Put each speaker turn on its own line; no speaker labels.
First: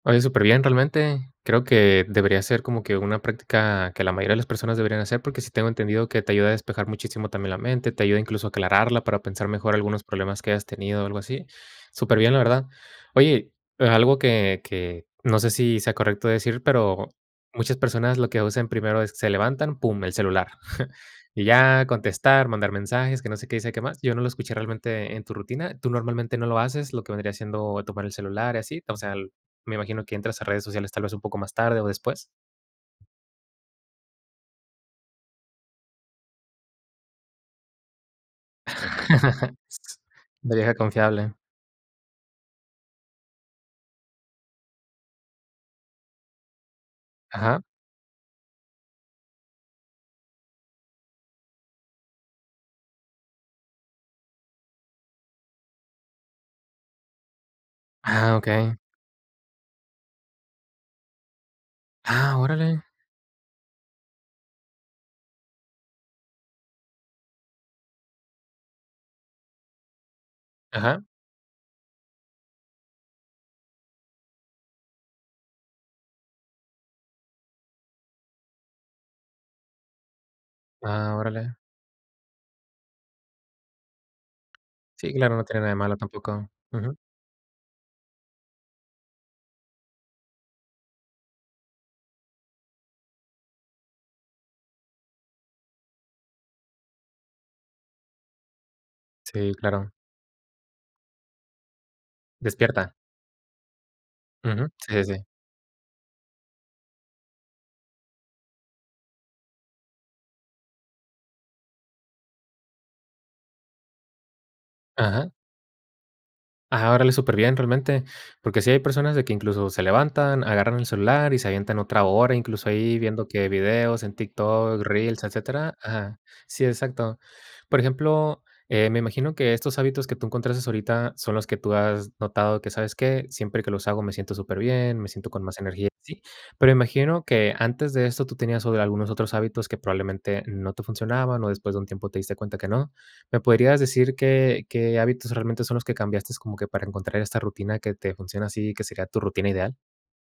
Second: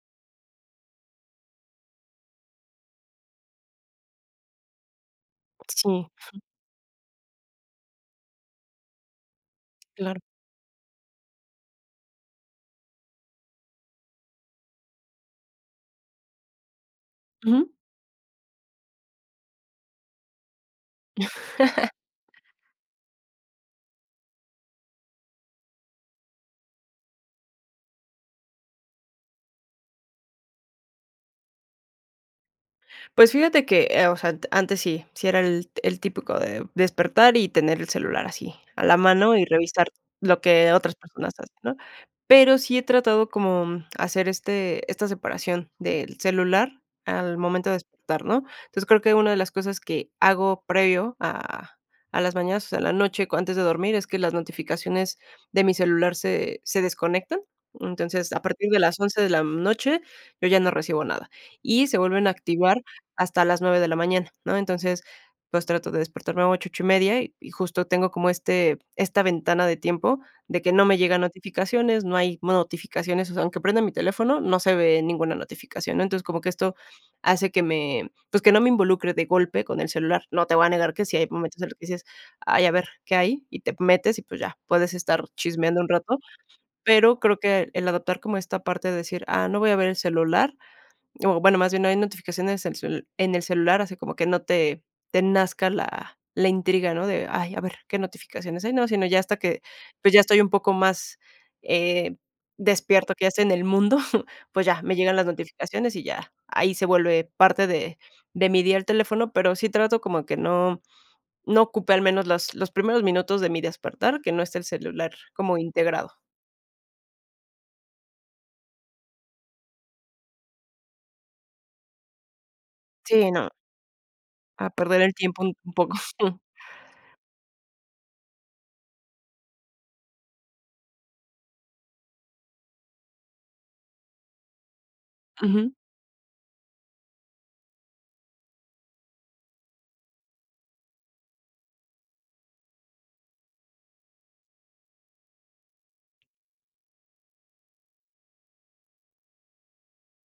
Oye, superbién realmente. Creo que debería ser como que una práctica que la mayoría de las personas deberían hacer, porque sí tengo entendido
Sí.
que te ayuda a despejar muchísimo también la mente, te ayuda incluso a aclararla para pensar mejor algunos
Claro.
problemas que hayas tenido o algo así. Superbién, la verdad. Oye, a algo que que no sé si sea correcto decir, pero
Ujú.
muchas personas lo que usen primero es, se levantan, pum, el celular. Y ya contestar, mandar mensajes, que no sé qué y sé que más. Yo no lo escuché realmente en tu rutina. ¿Tú normalmente no lo haces? Lo que vendría siendo tomar el celular y así, o sea, el me imagino que entras a redes sociales tal vez un poco más tarde o después.
Pues fíjate que, eh, o sea, ant antes sí, sí era el el típico de despertar y tener el celular así, a la mano y revisar lo
La
que
vieja
otras personas
confiable.
hacen, ¿no? Pero sí he tratado como, mm, hacer este esta separación del celular al
Ajá.
momento de despertar, ¿no? Entonces, creo que una de las cosas que hago previo a a las mañanas, o sea, en la noche cu antes de dormir, es que las notificaciones de mi celular se se desconectan. Entonces,
¡Ah!
a partir
Okey.
de las 11 de la, mm, noche yo ya no recibo nada, y se vuelven a
¡Ah,
activar
órale!
hasta las 9 de la mañana, ¿no? Entonces, pues, trato de despertarme a 8, 8 y media, y y justo tengo como este esta ventana de tiempo de que no me
Ajá.
llegan notificaciones, no hay mo notificaciones, o sea, aunque prenda mi teléfono, no se ve ninguna notificación, ¿no? Entonces, como que esto hace que me, pues, que no me involucre de golpe con el celular. No te voy a negar que
Ah,
sí hay
órale.
momentos en los que dices: "Ay, a ver, ¿qué hay?". Y te metes y pues, ya, puedes
Sí,
estar
claro, no tiene nada de
chismeando un
malo
rato.
tampoco. Ujú.
Pero creo que el adoptar como esta parte de decir: "Ah, no voy a ver el celular". O bueno, más bien no hay notificaciones en cel en el celular, así como que no te te nazca la la intriga, ¿no? De: "Ay, a ver qué notificaciones hay", ¿no? Sino ya hasta
Sí,
que,
claro.
pues, ya estoy un poco más, eh,
Despierta.
despierta, que ya esté en el mundo, pues
Ujú.
ya,
Sí,
me
sí,
llegan
sí.
las notificaciones y ya, ahí se vuelve parte de de mi día al teléfono, pero sí trato como que no, no ocupe al menos las los primeros minutos de mi despertar, que no esté el celular
Ajá.
como integrado.
Ah, órale, superbién realmente. Porque sí hay personas de que incluso se levantan, agarran el celular y se avientan otra hora, incluso ahí viendo
Sí,
que
no.
videos en
A
TikTok,
perder el
reels,
tiempo un un
etcétera,
poco.
ajá sí, exacto. Por ejemplo, eh, me imagino que estos hábitos que tú encontraste ahorita son los que tú has notado que, ¿sabes qué? Siempre que los hago me siento superbién, me siento con más
Ujú.
energía, ¿sí? Pero imagino que antes de esto tú tenías o de algunos otros hábitos que probablemente no te funcionaban o después de un tiempo te diste cuenta que no. ¿Me podrías decir qué qué hábitos realmente son los que cambiaste como que para encontrar esta rutina que te funciona así, que sería tu rutina ideal?